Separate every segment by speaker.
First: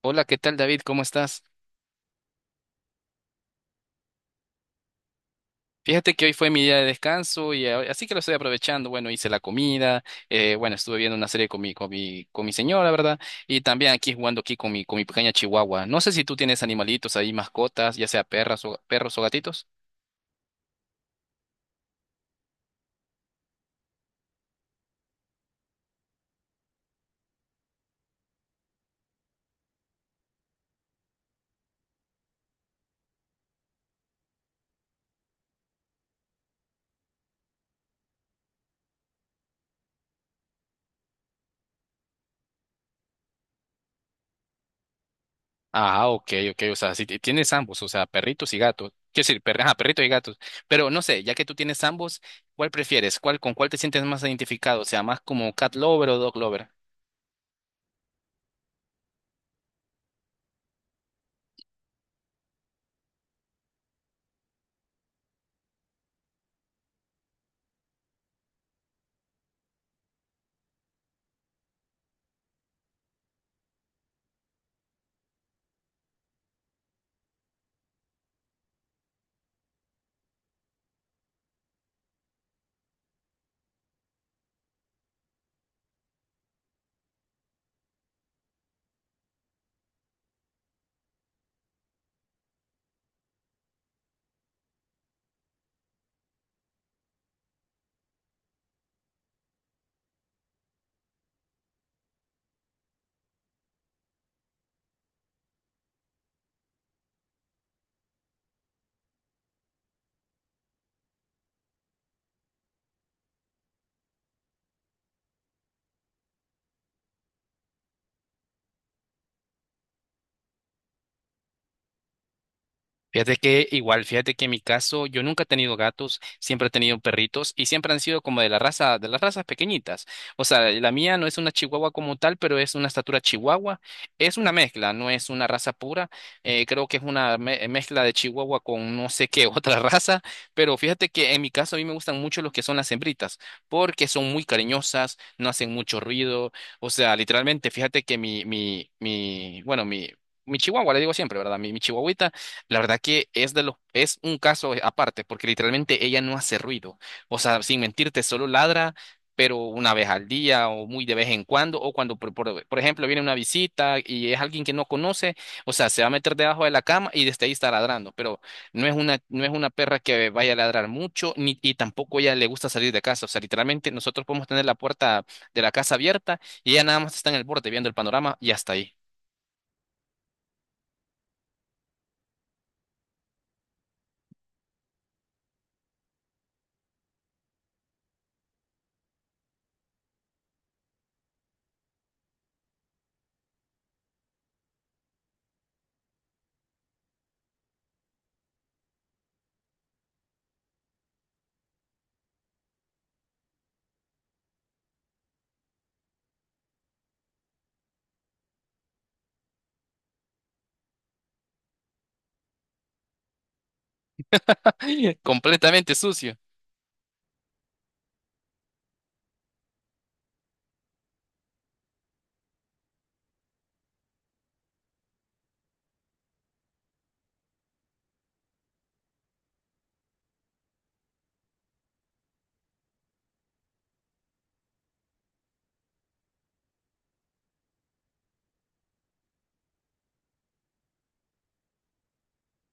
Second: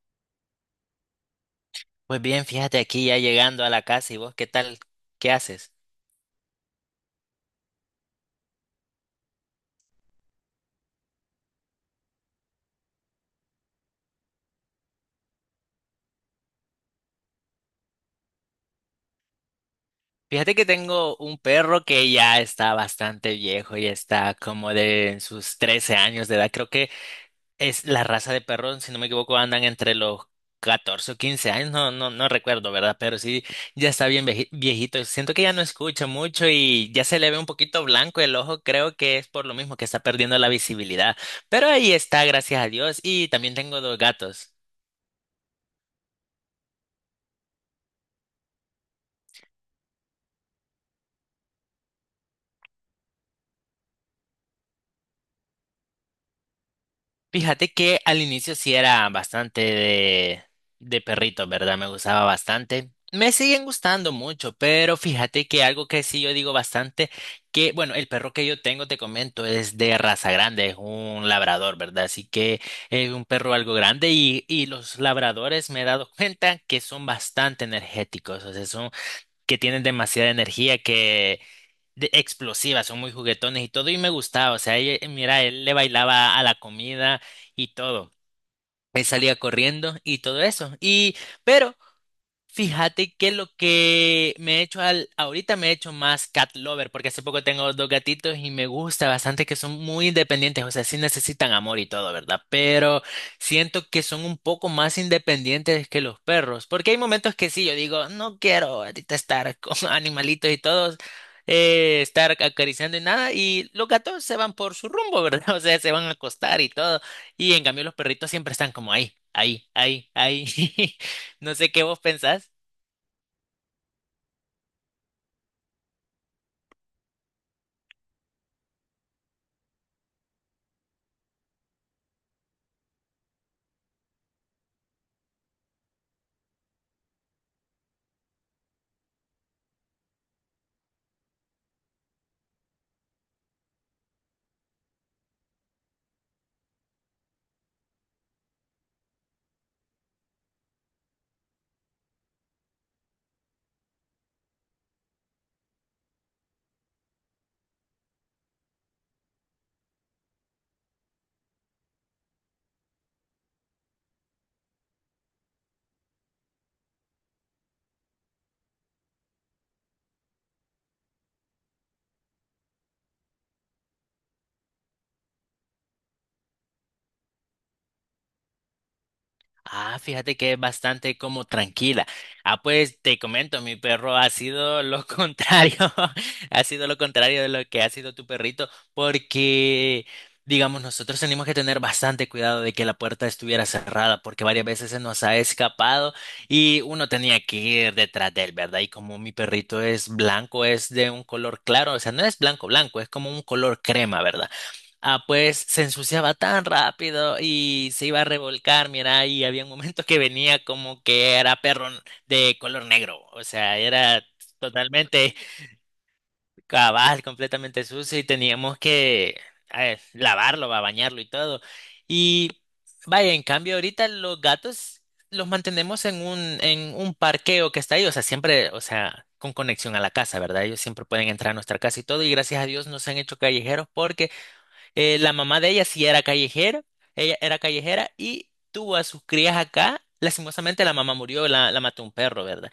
Speaker 1: Hola, ¿qué tal David? ¿Cómo estás?
Speaker 2: Pues bien, fíjate aquí ya llegando a la casa y vos, ¿qué tal? ¿Qué haces?
Speaker 1: Fíjate que hoy fue mi día de descanso y así que lo estoy aprovechando. Bueno, hice la comida, bueno, estuve viendo una serie con mi señora, ¿verdad? Y también aquí jugando aquí con mi pequeña chihuahua. No sé si tú tienes animalitos ahí, mascotas, ya sea perras o, perros o gatitos.
Speaker 2: Fíjate que tengo un perro que ya está bastante viejo, ya está como de en sus 13 años de edad. Creo que es la raza de perro, si no me equivoco, andan entre los 14 o 15 años, no recuerdo, ¿verdad? Pero sí, ya está bien viejito. Siento que ya no escucha mucho y ya se le ve un poquito blanco el ojo. Creo que es por lo mismo que está perdiendo la visibilidad. Pero ahí está, gracias a Dios. Y también tengo dos gatos.
Speaker 1: Ah, ok, ok, o sea, si tienes ambos, o sea, perritos y gatos. Quiero decir, ajá, perritos y gatos. Pero no sé, ya que tú tienes ambos, ¿cuál prefieres? ¿Con cuál te sientes más identificado? O sea, más como cat lover o dog lover.
Speaker 2: Fíjate que al inicio sí era bastante de perrito, ¿verdad? Me gustaba bastante. Me siguen gustando mucho, pero fíjate que algo que sí yo digo bastante, que bueno, el perro que yo tengo, te comento, es de raza grande, es un labrador, ¿verdad? Así que es un perro algo grande y los labradores me he dado cuenta que son bastante energéticos, o sea, son que tienen demasiada energía que explosivas, son muy juguetones y todo, y me gustaba, o sea, mira, él le bailaba a la comida y todo. Él salía corriendo y todo eso. Y, pero fíjate que lo que me he hecho ahorita me he hecho más cat lover, porque hace poco tengo dos gatitos y me gusta bastante que son muy independientes, o sea, sí necesitan amor y todo, ¿verdad? Pero siento que son un poco más independientes que los perros, porque hay momentos que sí, yo digo, no quiero ahorita estar con animalitos y todos, estar acariciando y nada, y los gatos se van por su rumbo, ¿verdad? O sea, se van a acostar y todo, y en cambio los perritos siempre están como ahí, ahí, ahí, ahí. No sé qué vos pensás.
Speaker 1: Fíjate que igual, fíjate que en mi caso yo nunca he tenido gatos, siempre he tenido perritos y siempre han sido como de las razas pequeñitas. O sea, la mía no es una chihuahua como tal, pero es una estatura chihuahua. Es una mezcla, no es una raza pura. Creo que es una mezcla de chihuahua con no sé qué otra raza. Pero fíjate que en mi caso a mí me gustan mucho los que son las hembritas, porque son muy cariñosas, no hacen mucho ruido. O sea, literalmente, fíjate que mi chihuahua, le digo siempre, ¿verdad? Mi chihuahuita. La verdad que es de los, es un caso aparte, porque literalmente ella no hace ruido. O sea, sin mentirte, solo ladra, pero una vez al día o muy de vez en cuando, o cuando, por ejemplo, viene una visita y es alguien que no conoce, o sea, se va a meter debajo de la cama y desde ahí está ladrando, pero no es una perra que vaya a ladrar mucho, ni, y tampoco ella le gusta salir de casa. O sea, literalmente nosotros podemos tener la puerta de la casa abierta y ella nada más está en el borde viendo el panorama y hasta ahí.
Speaker 2: Ah, fíjate que es bastante como tranquila. Ah, pues te comento, mi perro ha sido lo contrario, ha sido lo contrario de lo que ha sido tu perrito, porque, digamos, nosotros tenemos que tener bastante cuidado de que la puerta estuviera cerrada, porque varias veces se nos ha escapado y uno tenía que ir detrás de él, ¿verdad? Y como mi perrito es blanco, es de un color claro, o sea, no es blanco, blanco, es como un color crema, ¿verdad? Ah, pues se ensuciaba tan rápido y se iba a revolcar, mira, y había un momento que venía como que era de color negro, o sea, era totalmente
Speaker 1: Completamente sucio.
Speaker 2: cabal, completamente sucio y teníamos que lavarlo, va, bañarlo y todo. Y vaya, en cambio ahorita los gatos los mantenemos en en un parqueo que está ahí, o sea, siempre, o sea, con conexión a la casa, ¿verdad? Ellos siempre pueden entrar a nuestra casa y todo, y gracias a Dios no se han hecho callejeros porque... la mamá de ella sí era callejera, ella era callejera y tuvo a sus crías acá. Lastimosamente la mamá murió, la mató un perro, ¿verdad?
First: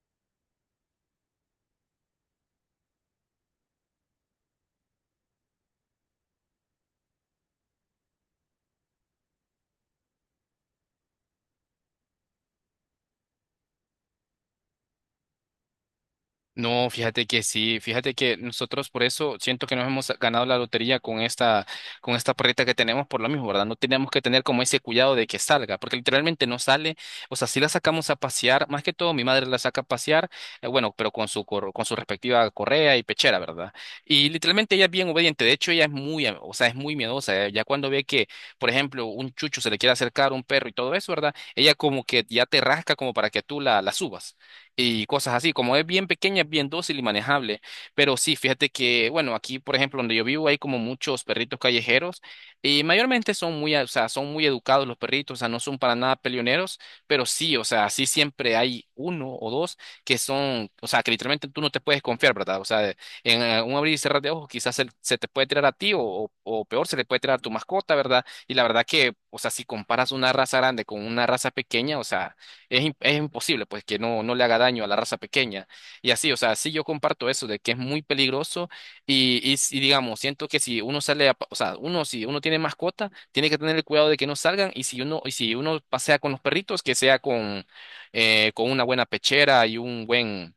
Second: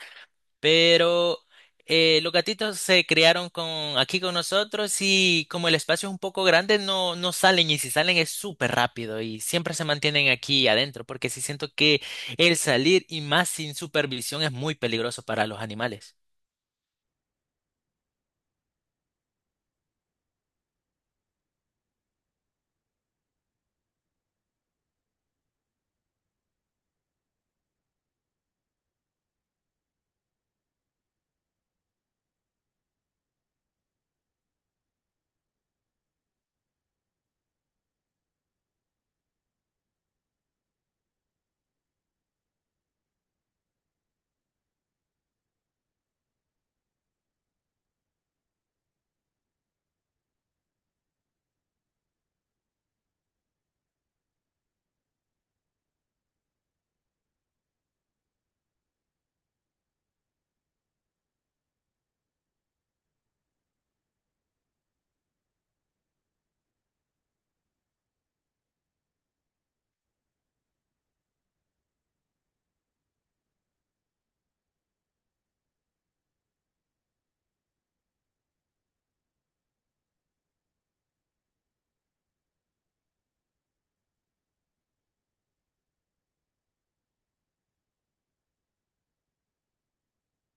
Speaker 2: Pero los gatitos se criaron con, aquí con nosotros y como el espacio es un poco grande, no salen y si salen es súper rápido y siempre se mantienen aquí adentro porque sí siento que el salir y más sin supervisión es muy peligroso para los animales.
Speaker 1: No, fíjate que sí, fíjate que nosotros por eso siento que nos hemos ganado la lotería con esta perrita que tenemos por lo mismo, ¿verdad? No tenemos que tener como ese cuidado de que salga, porque literalmente no sale, o sea, si la sacamos a pasear, más que todo mi madre la saca a pasear, bueno, pero con con su respectiva correa y pechera, ¿verdad? Y literalmente ella es bien obediente, de hecho ella es muy, o sea, es muy miedosa, ya cuando ve que, por ejemplo, un chucho se le quiere acercar a un perro y todo eso, ¿verdad? Ella como que ya te rasca como para que tú la subas y cosas así. Como es bien pequeña, es bien dócil y manejable. Pero sí, fíjate que, bueno, aquí, por ejemplo, donde yo vivo hay como muchos perritos callejeros y mayormente son muy, o sea, son muy educados los perritos, o sea, no son para nada peleoneros, pero sí, o sea, sí siempre hay uno o dos que son, o sea, que literalmente tú no te puedes confiar, ¿verdad? O sea, en un abrir y cerrar de ojos quizás se te puede tirar a ti o peor, se le puede tirar a tu mascota, ¿verdad? Y la verdad que, o sea, si comparas una raza grande con una raza pequeña, o sea, es imposible, pues, que no le haga daño a la raza pequeña. Y así, o sea, sí yo comparto eso de que es muy peligroso y, si, digamos, siento que si uno sale, o sea, uno, si uno tiene mascota, tiene que tener el cuidado de que no salgan y si uno pasea con los perritos, que sea con una buena pechera y un buen...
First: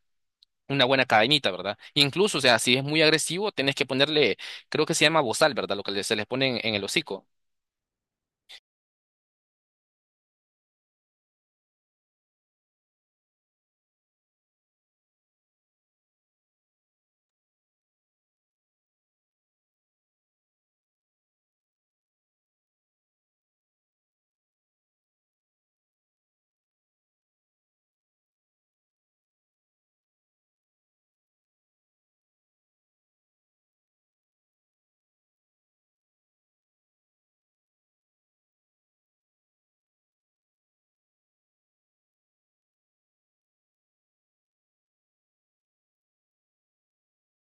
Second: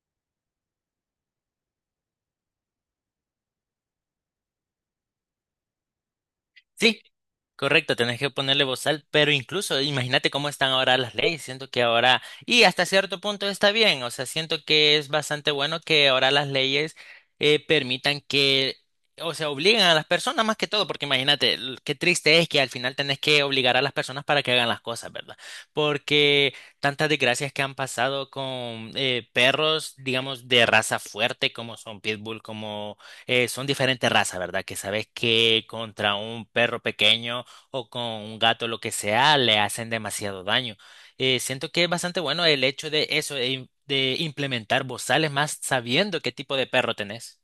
Speaker 1: una buena cadenita, ¿verdad? Incluso, o sea, si es muy agresivo, tenés que ponerle, creo que se llama bozal, ¿verdad? Lo que se les pone en el
Speaker 2: Sí.
Speaker 1: hocico.
Speaker 2: Correcto, tenés que ponerle bozal, pero incluso imagínate cómo están ahora las leyes, siento que ahora, y hasta cierto punto está bien, o sea, siento que es bastante bueno que ahora las leyes permitan que, o sea, obliguen a las personas más que todo, porque imagínate, qué triste es que al final tenés que obligar a las personas para que hagan las cosas, ¿verdad? Porque tantas desgracias que han pasado con perros, digamos, de raza fuerte, como son pitbull, como son diferentes razas, ¿verdad? Que sabes que contra un perro pequeño o con un gato, lo que sea, le hacen demasiado daño. Siento que es bastante bueno el hecho de eso, de, de implementar bozales más sabiendo qué tipo de perro tenés.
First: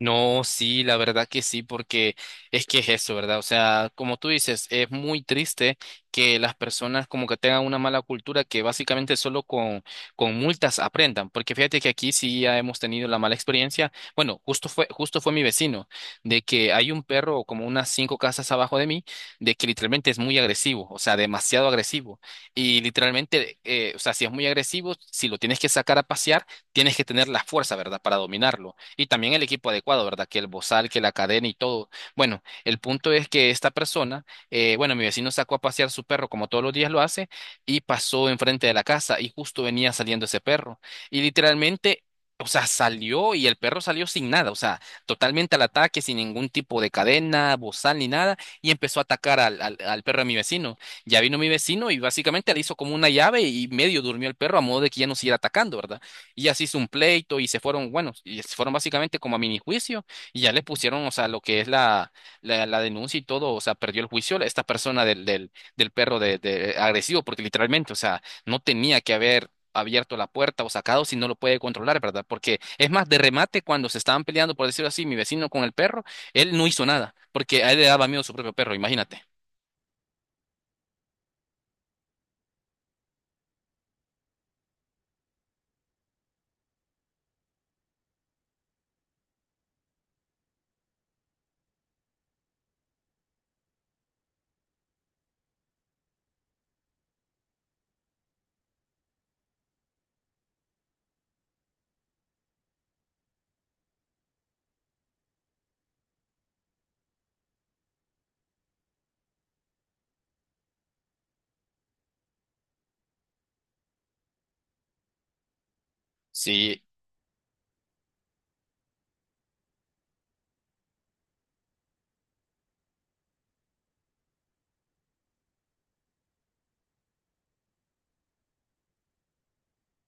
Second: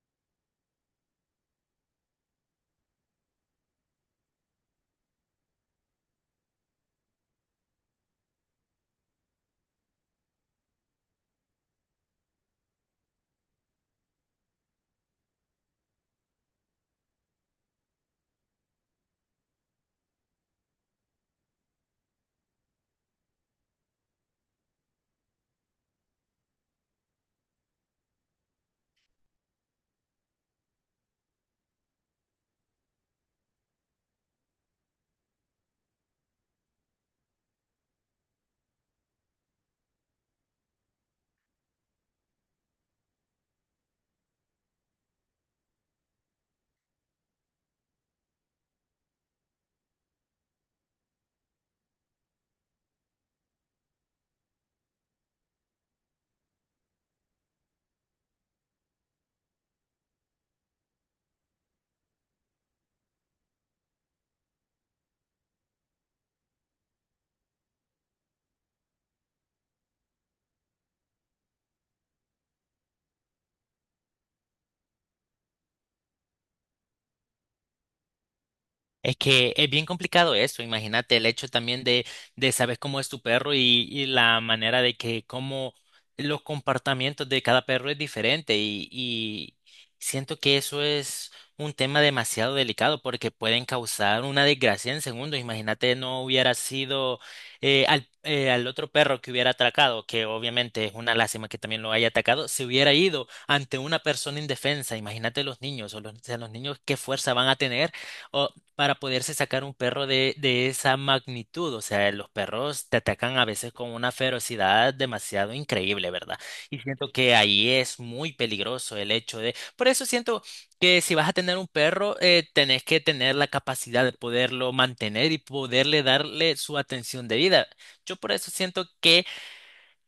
Speaker 1: No, sí, la verdad que sí, porque es que es eso, ¿verdad? O sea, como tú dices, es muy triste que las personas como que tengan una mala cultura que básicamente solo con multas aprendan, porque fíjate que aquí sí ya hemos tenido la mala experiencia. Bueno, justo fue mi vecino, de que hay un perro como unas cinco casas abajo de mí, de que literalmente es muy agresivo, o sea, demasiado agresivo. Y literalmente, o sea, si es muy agresivo, si lo tienes que sacar a pasear, tienes que tener la fuerza, ¿verdad?, para dominarlo. Y también el equipo adecuado, ¿verdad? Que el bozal, que la cadena y todo. Bueno, el punto es que esta persona, bueno, mi vecino sacó a pasear su perro como todos los días lo hace y pasó enfrente de la casa y justo venía saliendo ese perro. Y literalmente... O sea, salió y el perro salió sin nada, o sea, totalmente al ataque, sin ningún tipo de cadena, bozal ni nada, y empezó a atacar al perro de mi vecino. Ya vino mi vecino y básicamente le hizo como una llave y medio durmió el perro a modo de que ya no siguiera atacando, ¿verdad? Y así hizo un pleito y se fueron, bueno, y se fueron básicamente como a mini juicio y ya le pusieron, o sea, lo que es la denuncia y todo, o sea, perdió el juicio esta persona del perro de agresivo, porque literalmente, o sea, no tenía que haber abierto la puerta o sacado si no lo puede controlar, ¿verdad? Porque es más, de remate, cuando se estaban peleando, por decirlo así, mi vecino con el perro, él no hizo nada, porque a él le daba miedo su propio perro,
Speaker 2: Es
Speaker 1: imagínate.
Speaker 2: que es bien complicado eso, imagínate el hecho también de saber cómo es tu perro y la manera de que cómo los comportamientos de cada perro es diferente y siento que eso es un tema demasiado delicado porque pueden causar una desgracia en segundos. Imagínate no hubiera sido al otro perro que hubiera atracado, que obviamente es una lástima que también lo haya atacado, se hubiera ido ante una persona indefensa. Imagínate los niños o los, o sea, los niños qué fuerza van a tener. O para poderse sacar un perro de esa magnitud. O sea, los perros te atacan a veces con una ferocidad demasiado increíble, ¿verdad? Y
Speaker 1: Sí,
Speaker 2: siento que ahí es muy peligroso el hecho de... Por eso siento que si vas a tener un perro, tenés que tener la capacidad de poderlo mantener y poderle darle su atención debida. Yo por eso siento que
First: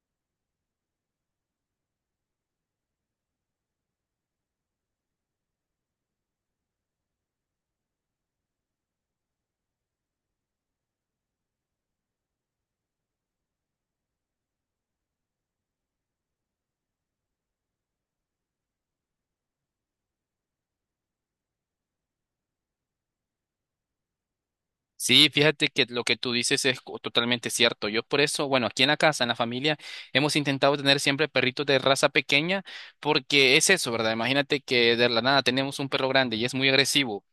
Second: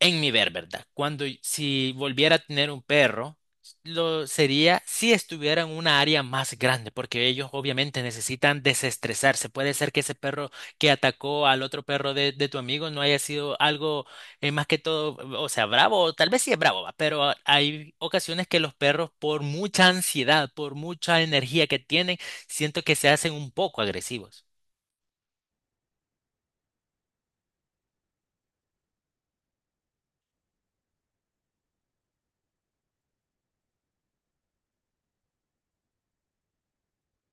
Speaker 2: en mi ver, ¿verdad? Cuando si volviera a tener un perro, lo sería si estuviera en una área más grande, porque ellos obviamente necesitan desestresarse. Puede ser que ese perro que atacó al otro perro de tu amigo no haya sido algo más que todo, o sea, bravo, o tal vez sí es bravo, va, pero hay ocasiones que los perros, por mucha ansiedad, por mucha energía que tienen, siento que se hacen un poco agresivos.
Speaker 1: Sí, fíjate que lo que tú dices es totalmente cierto. Yo por eso, bueno, aquí en la casa, en la familia, hemos intentado tener siempre perritos de raza pequeña porque es eso, ¿verdad? Imagínate que de la nada tenemos un perro grande y es muy agresivo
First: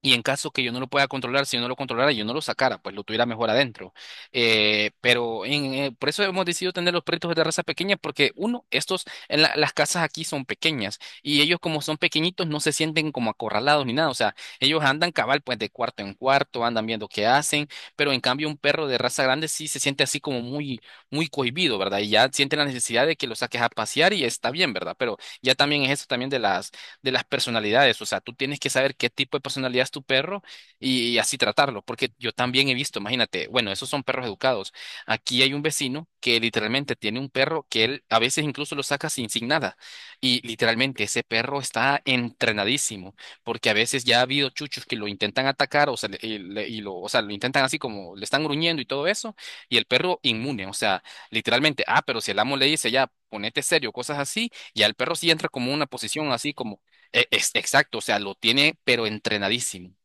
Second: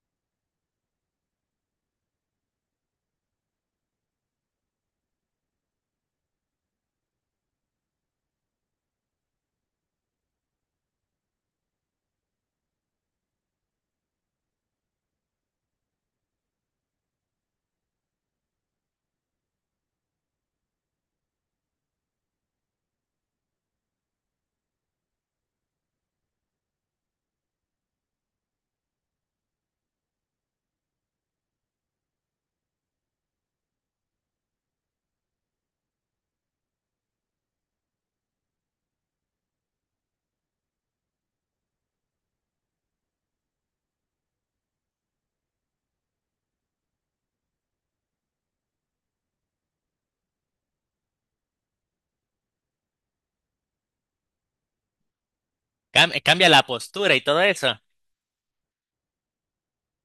Speaker 1: y en caso que yo no lo pueda controlar, si yo no lo controlara, yo no lo sacara, pues lo tuviera mejor adentro. Por eso hemos decidido tener los perritos de raza pequeña, porque uno, estos, en las casas aquí son pequeñas y ellos como son pequeñitos no se sienten como acorralados ni nada. O sea, ellos andan cabal pues de cuarto en cuarto, andan viendo qué hacen, pero en cambio un perro de raza grande sí se siente así como muy, muy cohibido, ¿verdad? Y ya siente la necesidad de que lo saques a pasear y está bien, ¿verdad? Pero ya también es eso también de las personalidades. O sea, tú tienes que saber qué tipo de personalidad es tu perro y así tratarlo, porque yo también he visto, imagínate, bueno, esos son perros educados. Aquí hay un vecino que literalmente tiene un perro que él a veces incluso lo saca sin, sin nada. Y literalmente ese perro está entrenadísimo, porque a veces ya ha habido chuchos que lo intentan atacar, o sea, o sea, lo intentan así como le están gruñendo y todo eso, y el perro inmune, o sea, literalmente, ah, pero si el amo le dice ya, ponete serio, cosas así, ya el perro sí entra como una posición
Speaker 2: Cambia
Speaker 1: así
Speaker 2: la
Speaker 1: como
Speaker 2: postura y todo eso.
Speaker 1: exacto, o sea, lo tiene, pero entrenadísimo.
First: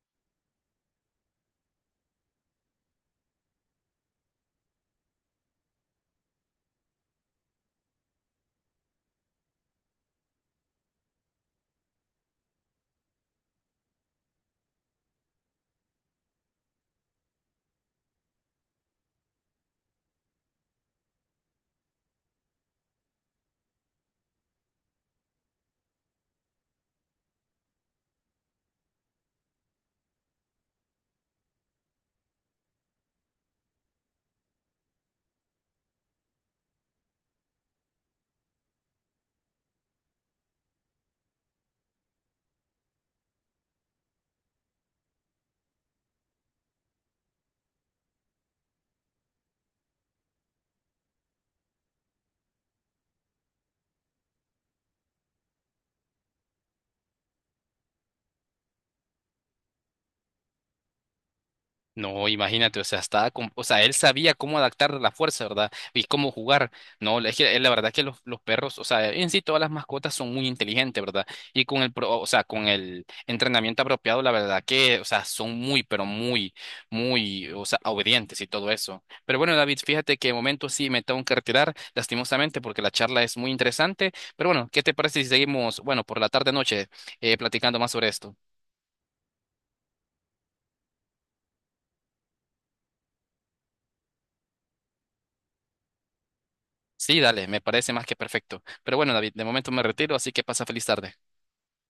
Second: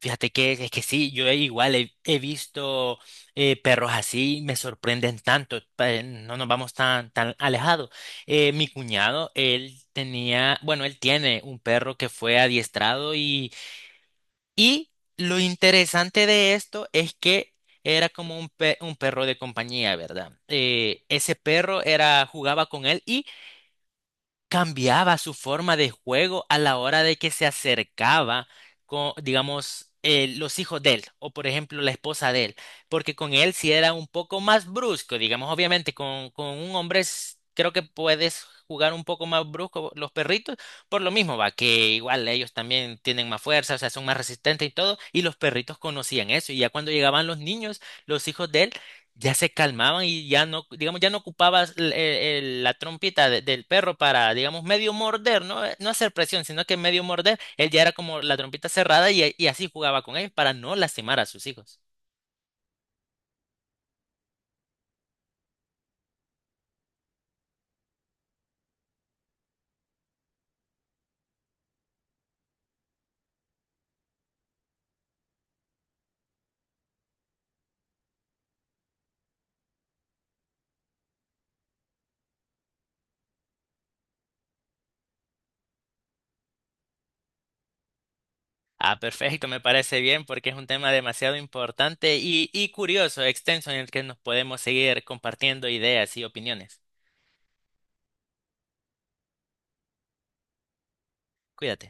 Speaker 2: Fíjate que es que sí, yo igual he visto perros así, me sorprenden tanto, no nos vamos tan, tan alejados. Mi cuñado, él tenía, bueno, él tiene un perro que fue adiestrado y lo interesante de esto es que era como un, un perro de compañía, ¿verdad? Ese perro era, jugaba con él cambiaba su forma de juego a la hora de que se acercaba con, digamos, los hijos de él o, por ejemplo, la esposa de él, porque con él sí era un poco más brusco, digamos, obviamente con un hombre creo que puedes jugar un poco más brusco los perritos, por lo mismo va, que igual ellos también tienen más fuerza, o sea, son más resistentes y todo, y los perritos conocían eso, y ya cuando llegaban los niños, los hijos de él, ya se calmaban y ya no, digamos, ya no ocupabas la trompita del perro para, digamos, medio morder, ¿no? No hacer presión, sino que medio morder, él ya era como la trompita cerrada y así jugaba con ellos para no lastimar a sus hijos.
Speaker 1: No, imagínate, o sea, o sea, él sabía cómo adaptar la fuerza, ¿verdad? Y cómo jugar. No, es que la verdad que los perros, o sea, en sí todas las mascotas son muy inteligentes, ¿verdad? Y con o sea, con el entrenamiento apropiado, la verdad que, o sea, son muy, pero muy, muy, o sea, obedientes y todo eso. Pero bueno, David, fíjate que de momento sí me tengo que retirar, lastimosamente, porque la charla es muy interesante. Pero bueno, ¿qué te parece si seguimos, bueno, por la tarde-noche, platicando más sobre esto?
Speaker 2: Ah, perfecto, me parece bien porque es un tema demasiado importante y curioso, extenso, en el que nos podemos seguir compartiendo ideas y opiniones.
Speaker 1: Sí, dale, me parece más que perfecto. Pero bueno, David, de momento me retiro, así que pasa feliz tarde.
Speaker 2: Cuídate.